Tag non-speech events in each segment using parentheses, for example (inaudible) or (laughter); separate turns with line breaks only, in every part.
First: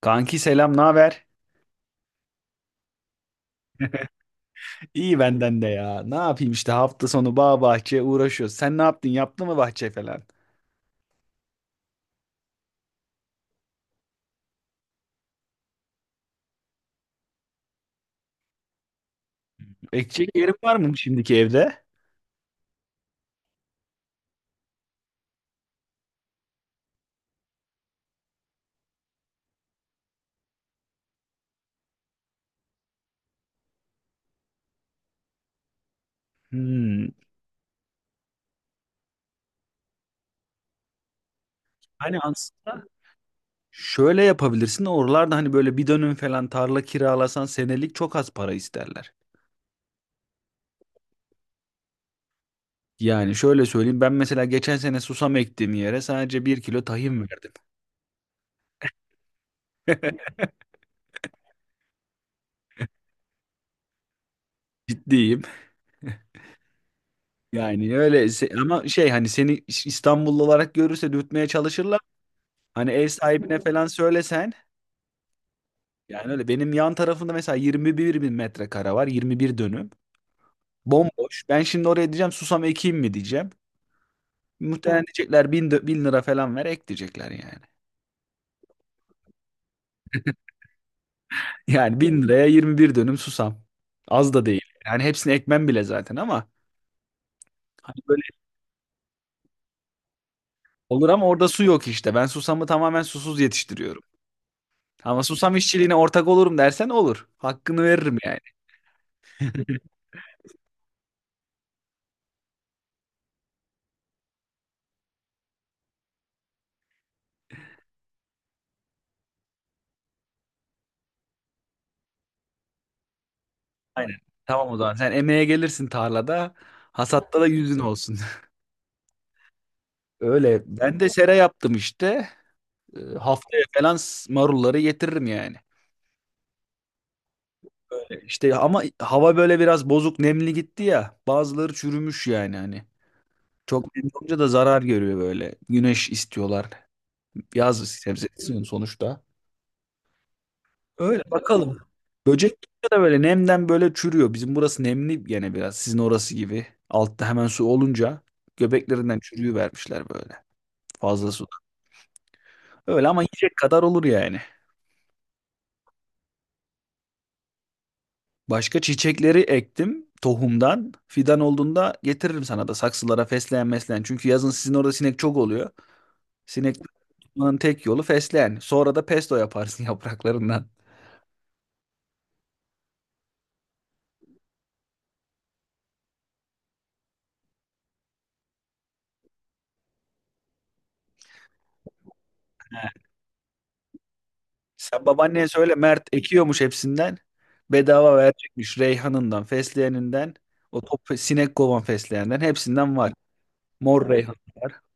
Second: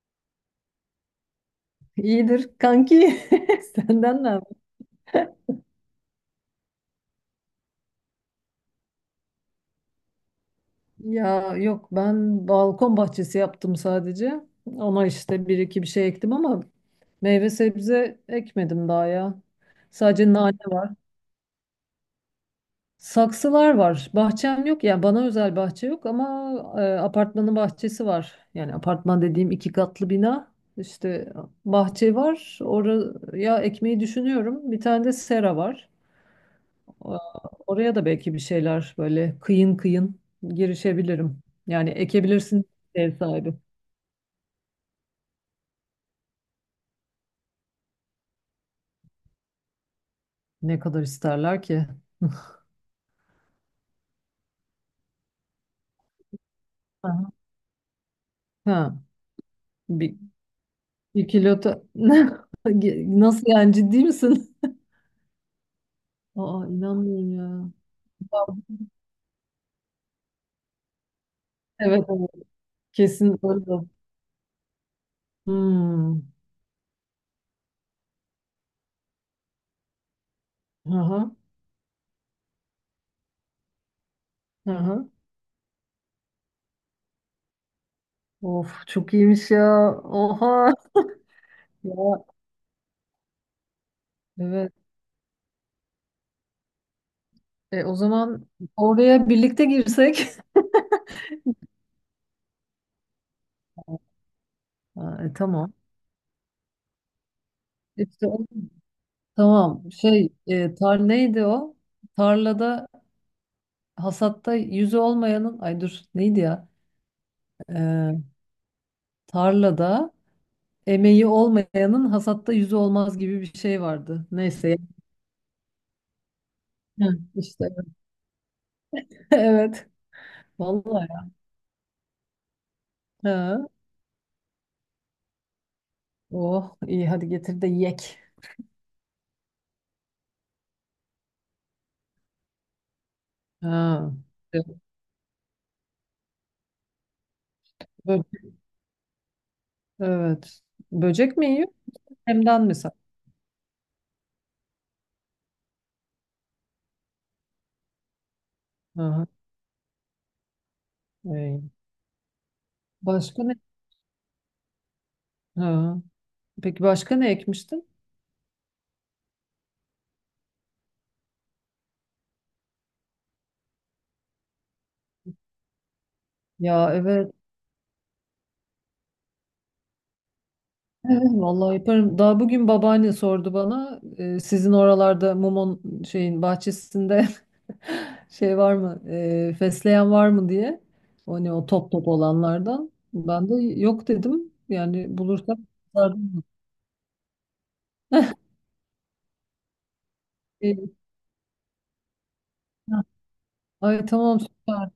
Kanki selam, ne haber?
İyidir kanki. (laughs) Senden ne haber?
İyi benden de ya. Ne yapayım işte hafta sonu bağ bahçe uğraşıyoruz. Sen ne yaptın? Yaptın mı bahçe falan?
Ya yok ben balkon bahçesi yaptım sadece. Ona işte bir iki bir şey ektim ama meyve sebze ekmedim daha ya.
Ekecek
Sadece
yerin
nane
var
var.
mı şimdiki evde?
Saksılar var. Bahçem yok. Yani bana özel bahçe yok ama apartmanın bahçesi var. Yani apartman dediğim iki katlı bina. İşte bahçe var. Oraya ekmeyi düşünüyorum. Bir tane de sera var.
Hmm.
Oraya da belki bir şeyler böyle kıyın kıyın girişebilirim. Yani
Hani
ekebilirsin
aslında
ev sahibi.
şöyle yapabilirsin. Oralarda hani böyle bir dönüm falan tarla kiralasan senelik çok az para isterler.
Ne kadar isterler ki? (laughs)
Yani şöyle söyleyeyim. Ben mesela geçen sene susam ektiğim yere sadece 1 kilo tahin
Aha.
verdim.
Ha, bir,
(laughs)
bir kilo ta- (laughs) Nasıl yani ciddi misin?
Ciddiyim.
Aa inanmıyorum
Yani öyle
ya.
ama şey hani seni İstanbullu olarak görürse dürtmeye çalışırlar.
Evet, evet.
Hani ev
Kesin
sahibine
öyle.
falan söylesen.
Hmm.
Yani öyle benim yan tarafımda mesela 21 bin metrekare var. 21 dönüm.
Aha,
Bomboş. Ben şimdi oraya diyeceğim susam ekeyim mi diyeceğim. Muhtemelen
aha.
diyecekler bin lira falan ver ek diyecekler yani. (laughs)
Of çok iyiymiş ya. Oha.
Yani bin
Ya
liraya 21 dönüm susam. Az da değil.
evet.
Yani hepsini ekmem bile zaten ama
O
hani böyle
zaman oraya birlikte girsek. (laughs)
olur, ama orada su yok işte. Ben susamı tamamen susuz yetiştiriyorum. Ama
Ha,
susam
tamam.
işçiliğine ortak olurum dersen olur. Hakkını veririm
İşte
yani.
tamam. Şey, tar neydi o? Tarlada hasatta yüzü olmayanın ay dur neydi ya? E, Tarlada emeği olmayanın hasatta yüzü olmaz gibi bir şey
Aynen.
vardı.
Tamam, o
Neyse.
zaman sen emeğe gelirsin tarlada.
Hı,
Hasatta da
işte.
yüzün
(laughs)
olsun.
Evet.
(laughs) Öyle. Ben
Vallahi.
de sera yaptım işte. E,
Ha.
haftaya falan marulları getiririm yani.
Oh iyi hadi getir de yek.
E, İşte ama hava böyle biraz bozuk nemli gitti ya. Bazıları çürümüş yani hani. Çok nemli
Ha.
olunca da zarar görüyor böyle. Güneş istiyorlar. Yaz
Bö-
sebzesi sonuçta.
Evet.
Öyle
Böcek mi yiyor?
bakalım. Böcek
Hemden mi sen?
de böyle nemden böyle çürüyor. Bizim burası nemli gene biraz. Sizin orası gibi. Altta hemen su olunca göbeklerinden
Aha.
çürüyü vermişler böyle. Fazla su.
Ey.
Öyle ama
Başka ne?
yiyecek kadar olur yani.
Ha. Peki başka ne ekmiştin?
Başka çiçekleri ektim tohumdan. Fidan olduğunda getiririm sana da saksılara fesleğen mesleğen. Çünkü yazın sizin orada sinek çok oluyor. Sinek
Ya evet.
tutmanın tek yolu fesleğen. Sonra da pesto yaparsın (laughs) yapraklarından.
Evet, vallahi yaparım. Daha bugün babaanne sordu bana. Sizin oralarda mumon şeyin bahçesinde (laughs) şey var mı? Fesleğen var mı diye. O ne, o top top olanlardan.
He.
Ben de yok dedim.
Sen
Yani
babaanneye
bulursam
söyle Mert
sardım.
ekiyormuş hepsinden. Bedava
(laughs)
verecekmiş reyhanından, fesleğeninden,
E,
o top sinek kovan fesleğenden hepsinden
ha,
var.
Ay
Mor reyhan.
tamam süper.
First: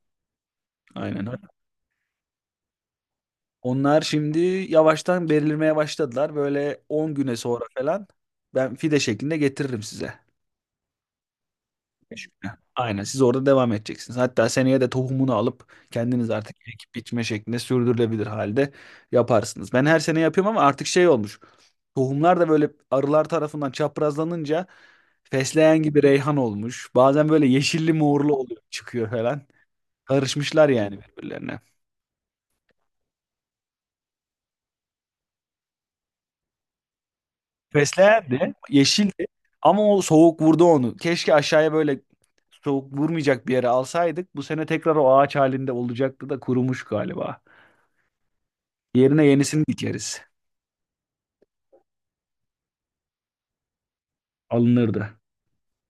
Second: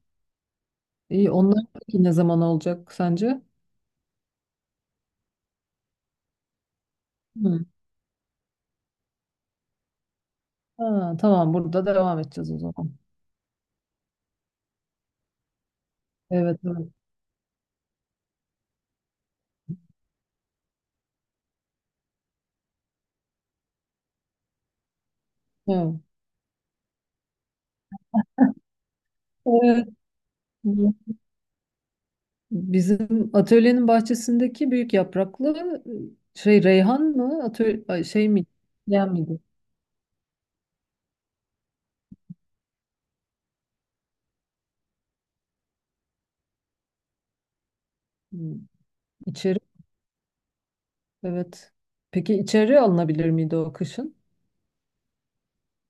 Aynen
İyi
öyle.
onlar peki ne zaman olacak sence?
Onlar şimdi yavaştan belirmeye başladılar. Böyle 10 güne sonra
Hı.
falan ben fide şeklinde getiririm size.
Ha, tamam burada devam
Beş
edeceğiz
güne.
o zaman.
Aynen, siz orada devam edeceksiniz. Hatta seneye de tohumunu alıp kendiniz artık
Evet, evet.
ekip biçme şeklinde sürdürülebilir halde yaparsınız. Ben her sene yapıyorum ama artık şey olmuş. Tohumlar da böyle arılar tarafından çaprazlanınca fesleğen
Evet.
gibi reyhan olmuş. Bazen böyle yeşilli morlu oluyor çıkıyor falan.
Evet.
Karışmışlar yani birbirlerine.
Bizim atölyenin bahçesindeki büyük yapraklı şey reyhan mı? Atölye, ay, şey
Fesleğen
mi?
de
Yen
yeşildi
miydi?
ama o soğuk vurdu onu. Keşke aşağıya böyle soğuk vurmayacak bir yere alsaydık. Bu sene tekrar o ağaç halinde olacaktı da kurumuş galiba.
Hmm,
Yerine
İçeri.
yenisini dikeriz.
Evet. Peki içeri alınabilir miydi o kışın?
Alınırdı.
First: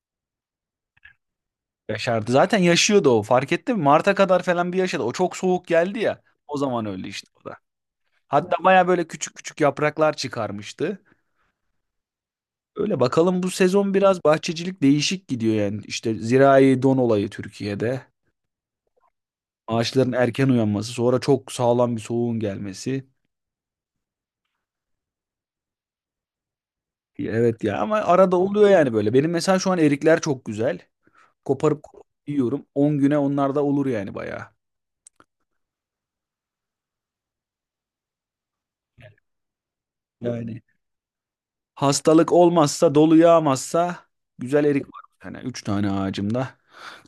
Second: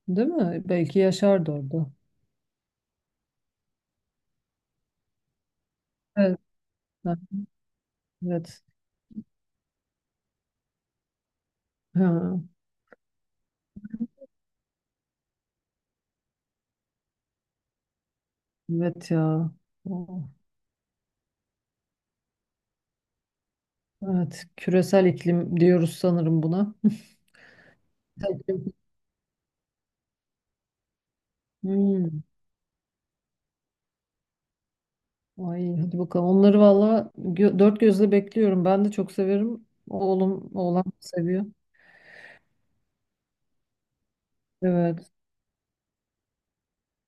Değil mi? Belki yaşardı orada.
Yaşardı. Zaten yaşıyordu o. Fark ettin mi? Mart'a kadar falan bir yaşadı. O çok soğuk geldi ya.
Evet.
O zaman öyle
Ha,
işte, o da.
evet.
Hatta baya böyle küçük küçük yapraklar çıkarmıştı.
Ha,
Öyle bakalım, bu sezon biraz bahçecilik değişik gidiyor yani. İşte zirai don olayı Türkiye'de.
evet ya.
Ağaçların
Oh,
erken uyanması, sonra çok sağlam bir soğuğun gelmesi.
evet. Küresel iklim diyoruz sanırım buna.
Evet ya, ama
(laughs)
arada oluyor
Tabii.
yani böyle. Benim mesela şu an erikler çok güzel. Koparıp koparıp
Hmm.
yiyorum. 10 güne onlar da olur yani bayağı.
Ay hadi bakalım. Onları valla gö- dört gözle bekliyorum. Ben de çok severim. Oğlum,
Yani
oğlan seviyor.
hastalık olmazsa, dolu yağmazsa güzel erik var.
Evet.
Yani 3 tane ağacımda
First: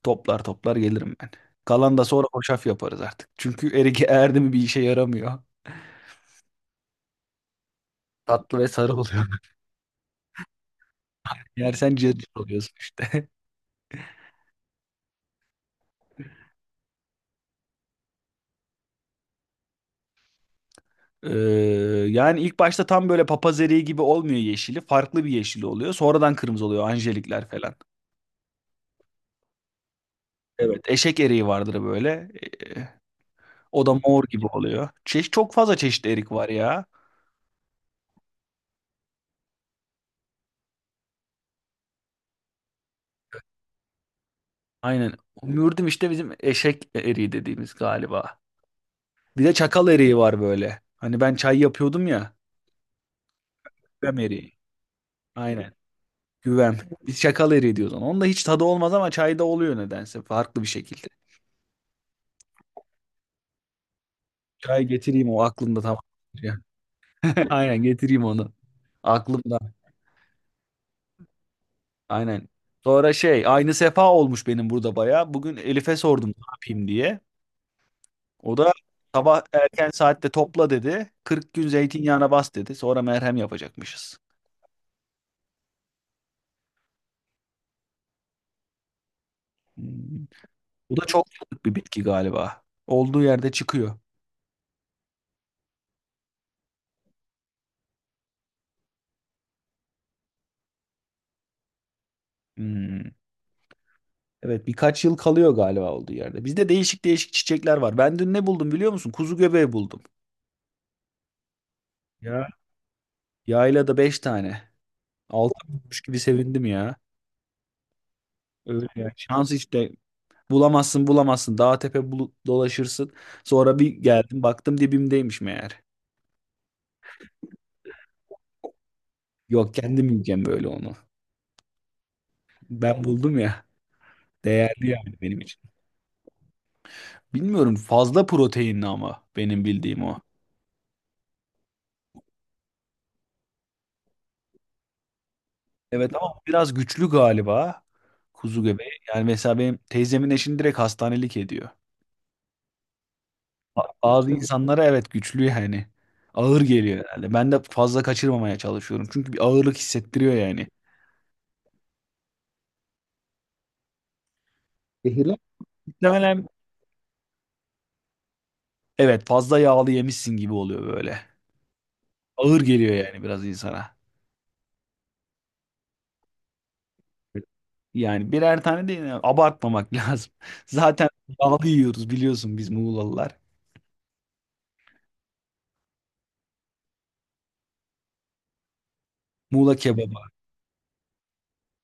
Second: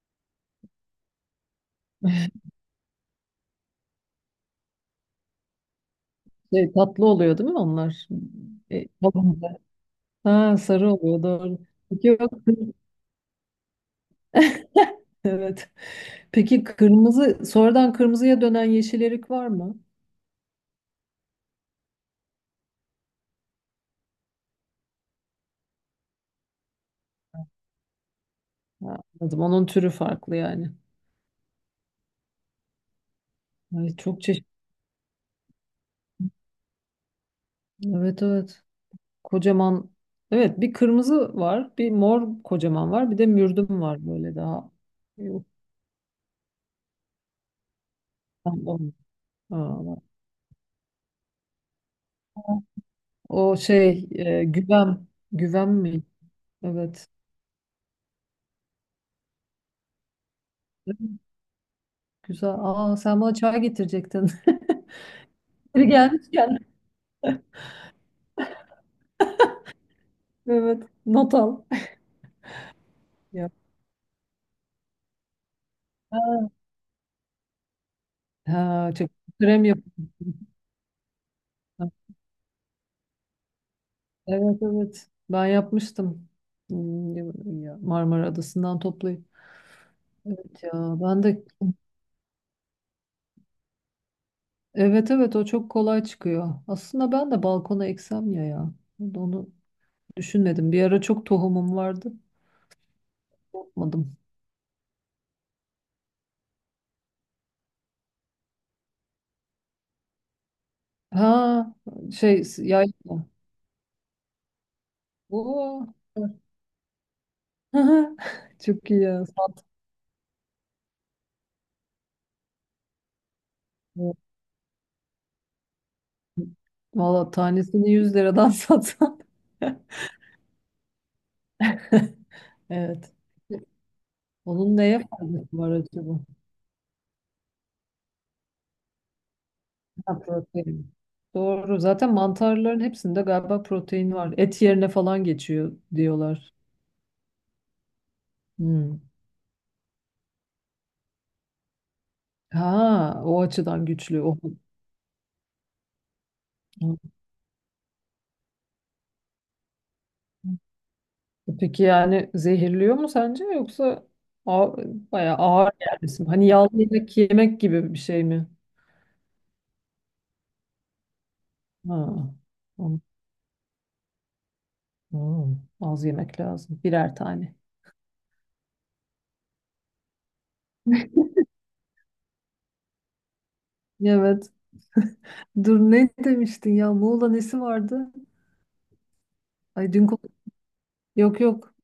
toplar toplar gelirim ben. Kalan da sonra hoşaf yaparız artık. Çünkü erik (laughs) erdi mi bir işe yaramıyor.
Şey, tatlı oluyor değil mi onlar?
Tatlı ve sarı oluyor.
Alınca. Ha, sarı oluyor
(laughs)
doğru.
Yersen
Peki,
cırcır
yok.
oluyorsun
(laughs)
işte. (laughs)
Evet. Peki kırmızı, sonradan kırmızıya dönen yeşil erik var mı?
Ee, yani ilk başta tam böyle papaz eriği gibi olmuyor yeşili. Farklı bir yeşili oluyor. Sonradan kırmızı oluyor. Anjelikler falan.
Ha, anladım. Onun türü farklı yani.
Evet, eşek eriği vardır böyle. Ee, o da
Ay, çok
mor gibi
çeşitli.
oluyor. Çok fazla çeşit erik var ya.
Evet, evet. Kocaman. Evet bir kırmızı var. Bir mor kocaman var. Bir de mürdüm var böyle daha.
Aynen.
Yok.
Mürdüm işte bizim eşek eriği dediğimiz galiba.
Tamam.
Bir de çakal
Aa,
eriği var böyle. Hani ben çay yapıyordum ya.
o şey
Güvem eriği.
güvem. Güvem
Aynen.
mi?
Güvem.
Evet.
Biz çakal eriği diyoruz ona. Onda hiç tadı olmaz ama çayda oluyor nedense. Farklı bir şekilde.
Güzel. Aa, sen bana çay getirecektin. (laughs)
Çay getireyim, o aklımda,
Biri
tamam.
gelmişken
(laughs) Aynen, getireyim onu. Aklımda.
evet not al.
Aynen. Sonra şey
Ya.
aynı sefa olmuş benim burada baya. Bugün Elif'e sordum ne yapayım diye. O da
Ha, çok
sabah
krem
erken saatte
yapıyorsun.
topla dedi. 40 gün zeytinyağına bas dedi. Sonra merhem yapacakmışız.
Evet evet ben yapmıştım. Hmm, ya, Marmara Adası'ndan toplayıp.
Hmm.
Evet ya
Bu da
ben
çok
de
yıllık bir bitki galiba. Olduğu yerde çıkıyor.
evet evet o çok kolay çıkıyor. Aslında ben de balkona eksem ya ya. Onu düşünmedim. Bir ara çok tohumum vardı.
Hmm.
Yapmadım.
Evet, birkaç yıl kalıyor galiba olduğu yerde. Bizde değişik değişik çiçekler var. Ben dün ne buldum biliyor musun? Kuzu göbeği buldum.
Ha şey
Ya.
yayla.
Yaylada 5 tane. 6
Oo.
bulmuş gibi sevindim ya.
(laughs)
Öyle
Çok iyi
ya.
ya.
Şans işte. Bulamazsın bulamazsın. Dağ tepe dolaşırsın. Sonra bir geldim baktım dibimdeymiş meğer.
Valla tanesini 100 liradan (laughs) satsan.
Yok, kendim yiyeceğim böyle onu. Ben
Evet.
buldum ya.
Onun
Değerli
neye
yani benim
faydası
için.
var acaba?
Bilmiyorum, fazla proteinli ama benim bildiğim
Ha,
o.
protein. Doğru. Zaten mantarların hepsinde galiba protein var. Et yerine falan geçiyor
Evet ama
diyorlar.
biraz güçlü galiba kuzu göbeği.
Hmm.
Yani mesela benim teyzemin eşini direkt hastanelik ediyor.
Ha, o açıdan güçlü.
Bazı
O.
insanlara evet güçlü yani. Ağır
o-
geliyor herhalde. Ben de fazla kaçırmamaya çalışıyorum. Çünkü bir ağırlık hissettiriyor yani.
Peki yani zehirliyor mu sence yoksa ağ- bayağı
Zehirler.
ağır gelmesin? Hani
Muhtemelen
yağlı yemek yemek gibi bir şey mi?
evet, fazla yağlı yemişsin gibi oluyor böyle.
Ha.
Ağır geliyor
An-
yani biraz insana.
Hmm. Az yemek lazım. Birer tane.
Yani birer tane değil yani, abartmamak (laughs) lazım. Zaten yağlı yiyoruz biliyorsun biz Muğlalılar.
Evet. Dur ne demiştin ya? Muğla nesi vardı?
Muğla
Ay dün konu-
kebabı,
yok yok.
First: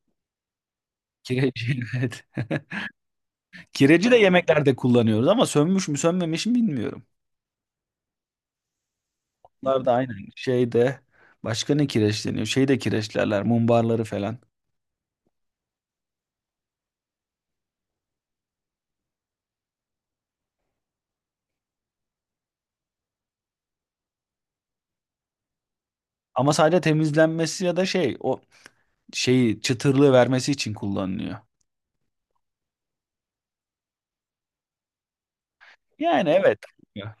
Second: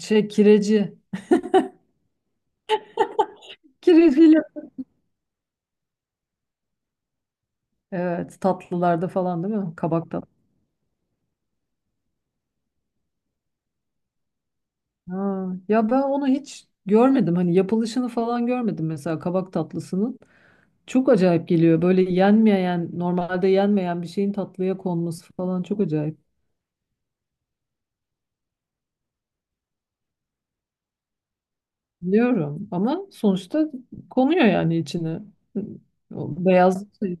Şey kireci.
kireci (laughs) evet. Kireci de
Kireciyle.
yemeklerde kullanıyoruz ama sönmüş mü sönmemiş mi bilmiyorum.
Evet tatlılarda falan değil mi?
Bunlar da
Kabak
aynen
tatlı.
şeyde başka ne kireç deniyor? Şey de kireçlerler, mumbarları falan.
Ha, ya ben onu hiç görmedim. Hani yapılışını falan görmedim mesela kabak tatlısının. Çok acayip geliyor. Böyle yenmeyen, normalde yenmeyen bir şeyin tatlıya konması falan çok acayip.
Ama sadece temizlenmesi ya da şey o şeyi çıtırlığı vermesi için kullanılıyor.
Biliyorum ama sonuçta konuyor yani içine.
Yani
O
evet.
beyaz şey,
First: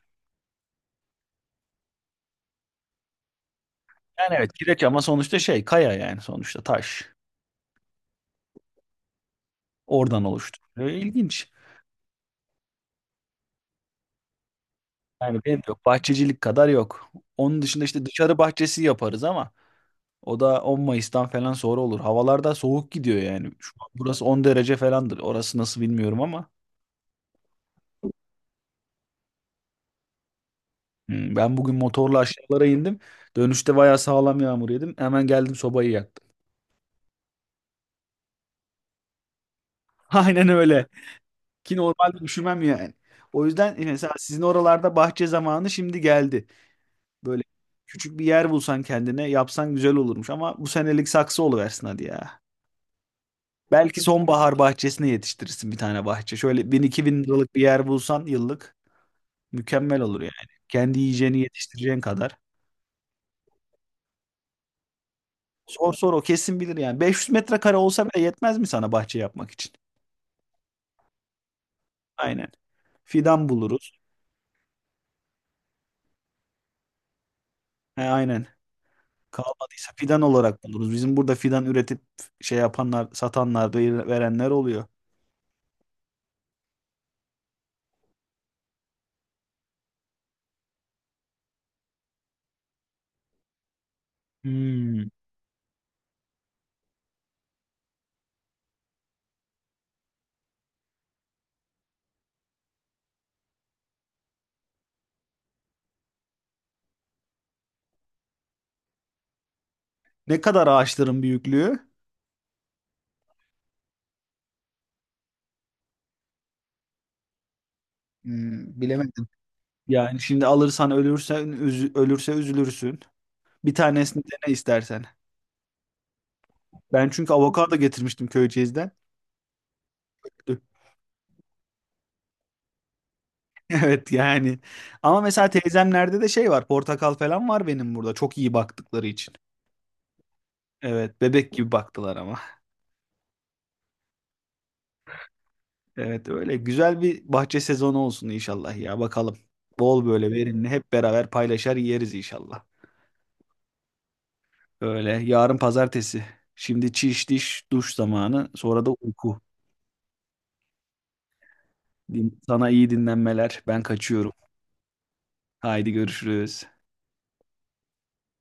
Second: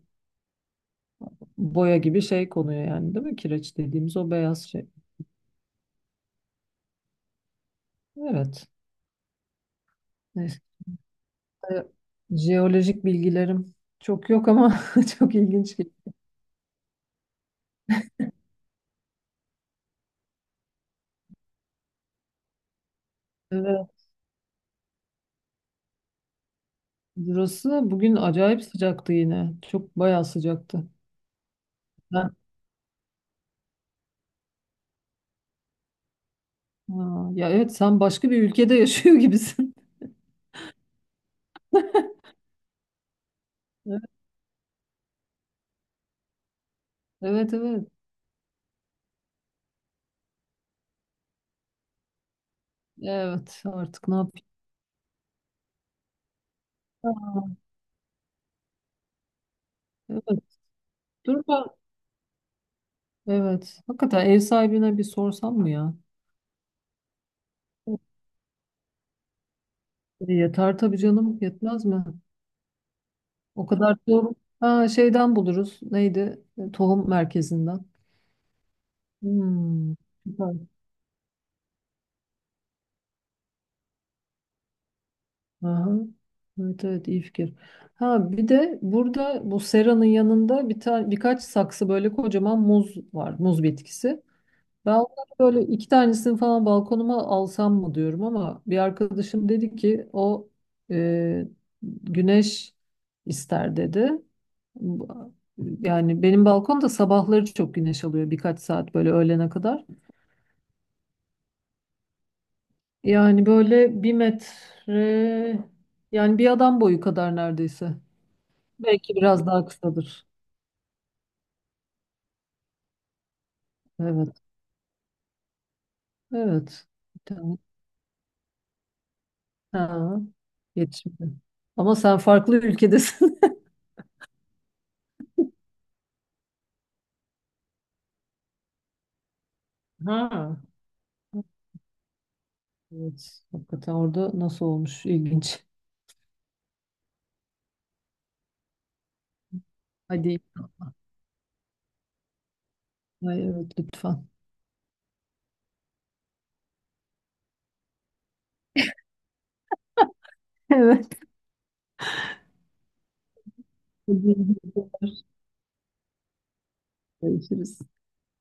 boya gibi şey konuyor yani değil mi? Kireç dediğimiz o
Yani evet
beyaz
kireç,
şey.
ama sonuçta şey kaya yani, sonuçta taş.
Evet.
Oradan oluştu.
Neyse,
Böyle İlginç.
jeolojik bilgilerim çok yok ama (laughs) çok
Yani benim de
ilginç
yok.
geliyor.
Bahçecilik kadar yok. Onun dışında işte dışarı bahçesi yaparız ama o da 10 Mayıs'tan falan sonra olur. Havalarda soğuk gidiyor yani. Şu an
Evet.
burası 10 derece falandır. Orası nasıl bilmiyorum ama.
Burası bugün acayip sıcaktı yine. Çok bayağı sıcaktı.
Ben bugün motorla
Ben,
aşağılara indim. Dönüşte bayağı sağlam yağmur yedim. Hemen geldim sobayı yaktım.
ha, ya evet sen başka bir ülkede yaşıyor gibisin.
(laughs) Aynen öyle. Ki normalde üşümem yani. O yüzden mesela
(laughs)
sizin oralarda bahçe zamanı şimdi geldi. Böyle
Evet, evet.
küçük bir yer bulsan kendine yapsan güzel olurmuş. Ama bu senelik saksı oluversin hadi ya.
Evet, evet,
Belki
artık ne yapayım?
sonbahar bahçesine yetiştirirsin bir tane bahçe. Şöyle bin iki bin liralık bir
Ha,
yer bulsan yıllık. Mükemmel olur
evet.
yani. Kendi yiyeceğini
Dur ben.
yetiştireceğin kadar.
Evet. Hakikaten ev sahibine bir sorsam mı
Sor
ya?
sor, o kesin bilir yani. 500 metrekare olsa bile yetmez mi sana bahçe yapmak için?
Yeter tabii canım. Yetmez mi?
Aynen. Fidan
O
buluruz.
kadar tohum. Ha, şeyden buluruz. Neydi? Tohum merkezinden.
He, aynen. Kalmadıysa
Hmm.
fidan
Süper.
olarak buluruz. Bizim burada fidan üretip şey yapanlar, satanlar, verenler oluyor.
Aha. Evet evet iyi fikir. Ha bir de burada bu seranın yanında bir tane birkaç saksı böyle kocaman muz var. Muz bitkisi. Ben
Hmm.
onları böyle iki tanesini falan balkonuma alsam mı diyorum ama bir arkadaşım dedi ki o e, güneş ister dedi. Bu- Yani benim balkon da sabahları çok güneş alıyor birkaç saat böyle öğlene kadar.
Ne kadar ağaçların büyüklüğü?
Yani böyle 1 metre, yani bir adam boyu kadar neredeyse.
Hmm,
Belki
bilemedim.
biraz daha
Yani
kısadır.
şimdi alırsan ölürse üzülürsün. Bir tanesini
Evet.
dene istersen.
Evet.
Ben
Bir
çünkü
tane.
avokado getirmiştim Köyceğiz'den.
Ha. Yetişmedi. Ama sen farklı ülkedesin.
Evet yani. Ama mesela teyzemlerde de şey var. Portakal falan var benim burada. Çok iyi baktıkları için.
(laughs) Ha.
Evet, bebek gibi baktılar ama.
Evet. Hakikaten orada nasıl olmuş? İlginç.
Evet, öyle güzel bir bahçe sezonu olsun inşallah ya, bakalım. Bol böyle
Hadi.
verimli hep beraber paylaşar yeriz inşallah.
Ay, evet lütfen.
Öyle, yarın pazartesi. Şimdi çiş diş duş zamanı, sonra da uyku.
(laughs) Evet.
Sana iyi dinlenmeler. Ben kaçıyorum. Haydi görüşürüz.
Görüşürüz.